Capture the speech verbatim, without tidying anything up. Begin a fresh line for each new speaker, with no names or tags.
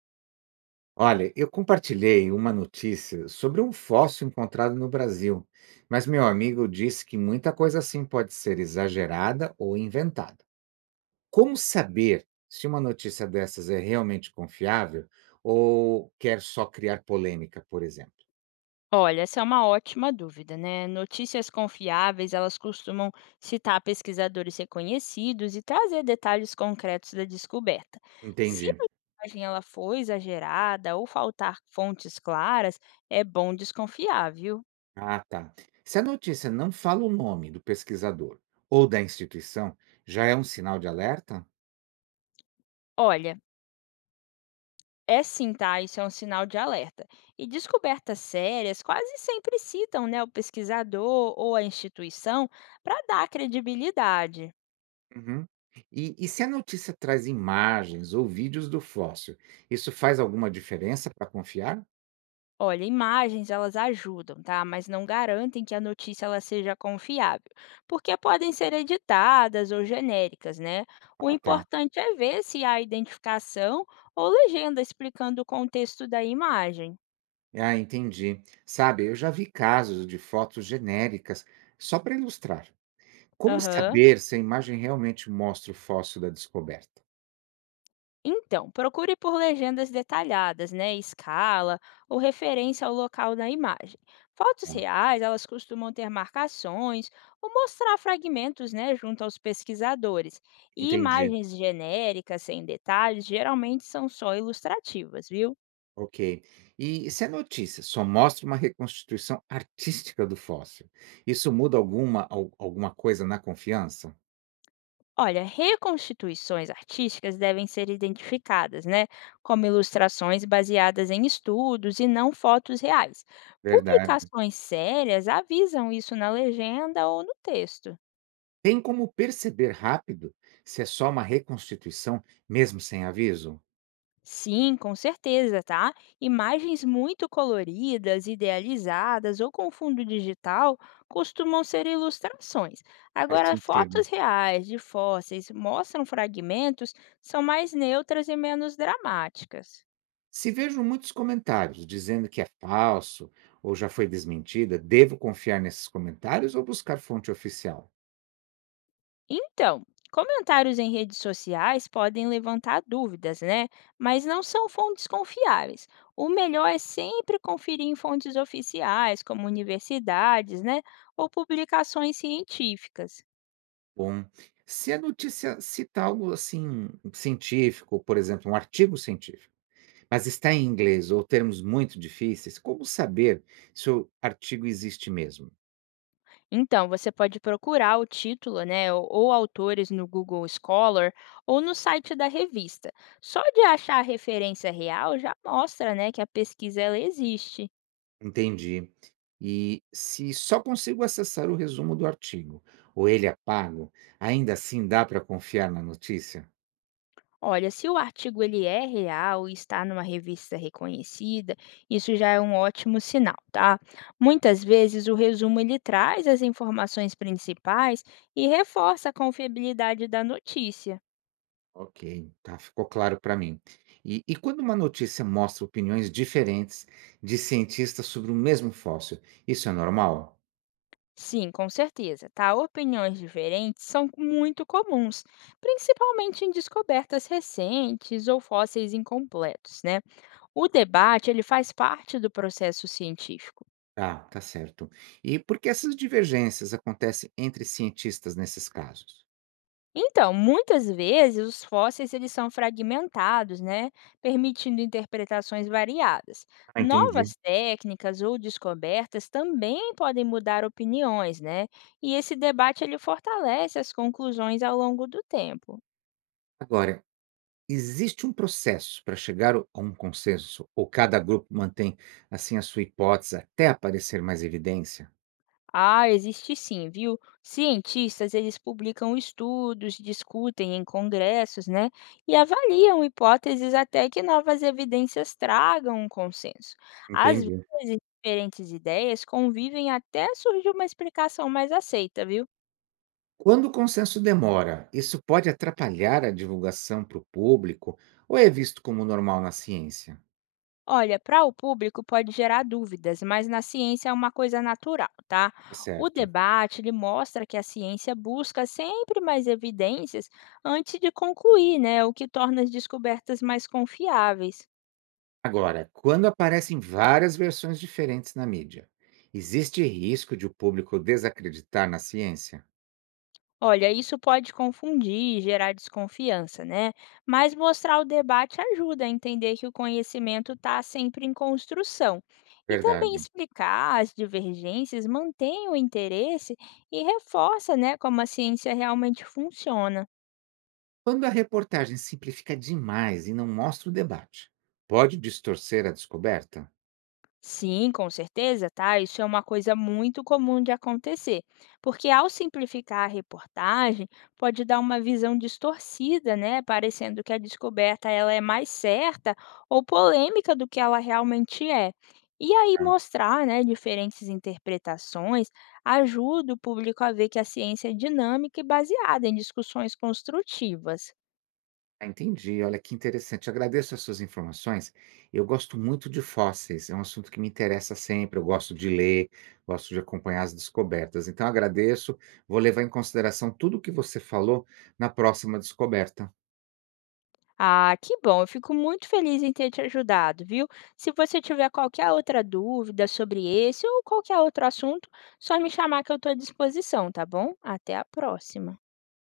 Olha, eu compartilhei uma notícia sobre um fóssil encontrado no Brasil, mas meu amigo disse que muita coisa assim pode ser exagerada ou inventada. Como saber se uma notícia dessas é realmente confiável ou quer só criar polêmica, por exemplo?
Olha, essa é uma ótima dúvida, né? Notícias confiáveis, elas costumam citar pesquisadores reconhecidos e trazer detalhes concretos da descoberta. Se
Entendi.
a imagem ela for exagerada ou faltar fontes claras, é bom desconfiar, viu?
Ah, tá. Se a notícia não fala o nome do pesquisador ou da instituição, já é um sinal de alerta?
Olha, é sim, tá? Isso é um sinal de alerta. E descobertas sérias quase sempre citam, né, o pesquisador ou a instituição para dar credibilidade.
Uhum. E e se a notícia traz imagens ou vídeos do fóssil, isso faz alguma diferença para confiar?
Olha, imagens elas ajudam, tá? Mas não garantem que a notícia ela seja confiável, porque podem ser editadas ou genéricas, né? O
Ah, tá.
importante é ver se há identificação ou legenda explicando o contexto da imagem.
Ah, entendi. Sabe, eu já vi casos de fotos genéricas só para ilustrar. Como
Aham.
saber se a imagem realmente mostra o fóssil da descoberta?
Então, procure por legendas detalhadas, né, escala ou referência ao local na imagem. Fotos
Ah,
reais, elas costumam ter marcações ou mostrar fragmentos, né, junto aos pesquisadores. E
entendi.
imagens genéricas sem detalhes geralmente são só ilustrativas, viu?
Ok. E se a notícia só mostra uma reconstituição artística do fóssil, isso muda alguma, al- alguma coisa na confiança?
Olha, reconstituições artísticas devem ser identificadas, né, como ilustrações baseadas em estudos e não fotos reais.
Verdade.
Publicações sérias avisam isso na legenda ou no texto.
Tem como perceber rápido se é só uma reconstituição, mesmo sem aviso?
Sim, com certeza, tá? Imagens muito coloridas, idealizadas ou com fundo digital costumam ser ilustrações.
Faz
Agora, fotos
sentido.
reais de fósseis mostram fragmentos, são mais neutras e menos dramáticas.
Se vejo muitos comentários dizendo que é falso ou já foi desmentida, devo confiar nesses comentários ou buscar fonte oficial?
Então, comentários em redes sociais podem levantar dúvidas, né? Mas não são fontes confiáveis. O melhor é sempre conferir em fontes oficiais, como universidades, né? Ou publicações científicas.
Bom, se a notícia cita algo assim científico, por exemplo, um artigo científico, mas está em inglês ou termos muito difíceis, como saber se o artigo existe mesmo?
Então, você pode procurar o título, né, ou, ou autores no Google Scholar ou no site da revista. Só de achar a referência real já mostra, né, que a pesquisa ela existe.
Entendi. E se só consigo acessar o resumo do artigo, ou ele é pago, ainda assim dá para confiar na notícia?
Olha, se o artigo ele é real e está numa revista reconhecida, isso já é um ótimo sinal, tá? Muitas vezes o resumo ele traz as informações principais e reforça a confiabilidade da notícia.
Ok, tá, ficou claro para mim. E, e quando uma notícia mostra opiniões diferentes de cientistas sobre o mesmo fóssil, isso é normal?
Sim, com certeza, tá? Opiniões diferentes são muito comuns, principalmente em descobertas recentes ou fósseis incompletos, né? O debate ele faz parte do processo científico.
Tá, tá certo. E por que essas divergências acontecem entre cientistas nesses casos?
Então, muitas vezes os fósseis eles são fragmentados, né, permitindo interpretações variadas.
Ah, entendi.
Novas técnicas ou descobertas também podem mudar opiniões, né? E esse debate ele fortalece as conclusões ao longo do tempo.
Agora, existe um processo para chegar o a um consenso ou cada grupo mantém, assim, a sua hipótese até aparecer mais evidência?
Ah, existe sim, viu? Cientistas, eles publicam estudos, discutem em congressos, né? E avaliam hipóteses até que novas evidências tragam um consenso. Às
Entendi.
vezes, diferentes ideias convivem até surgir uma explicação mais aceita, viu?
Quando o consenso demora, isso pode atrapalhar a divulgação para o público ou é visto como normal na ciência?
Olha, para o público pode gerar dúvidas, mas na ciência é uma coisa natural, tá?
Tá
O
certo.
debate ele mostra que a ciência busca sempre mais evidências antes de concluir, né? O que torna as descobertas mais confiáveis.
Agora, quando aparecem várias versões diferentes na mídia, existe risco de o público desacreditar na ciência?
Olha, isso pode confundir e gerar desconfiança, né? Mas mostrar o debate ajuda a entender que o conhecimento está sempre em construção. E também
Verdade.
explicar as divergências mantém o interesse e reforça, né, como a ciência realmente funciona.
Quando a reportagem simplifica demais e não mostra o debate, pode distorcer a descoberta?
Sim, com certeza, tá? Isso é uma coisa muito comum de acontecer, porque ao simplificar a reportagem, pode dar uma visão distorcida, né? Parecendo que a descoberta ela é mais certa ou polêmica do que ela realmente é. E aí
Tá.
mostrar, né, diferentes interpretações ajuda o público a ver que a ciência é dinâmica e baseada em discussões construtivas.
Ah, entendi. Olha que interessante. Agradeço as suas informações. Eu gosto muito de fósseis, é um assunto que me interessa sempre. Eu gosto de ler, gosto de acompanhar as descobertas. Então, agradeço. Vou levar em consideração tudo o que você falou na próxima descoberta.
Ah, que bom. Eu fico muito feliz em ter te ajudado, viu? Se você tiver qualquer outra dúvida sobre esse ou qualquer outro assunto, só me chamar que eu estou à disposição, tá bom? Até a próxima.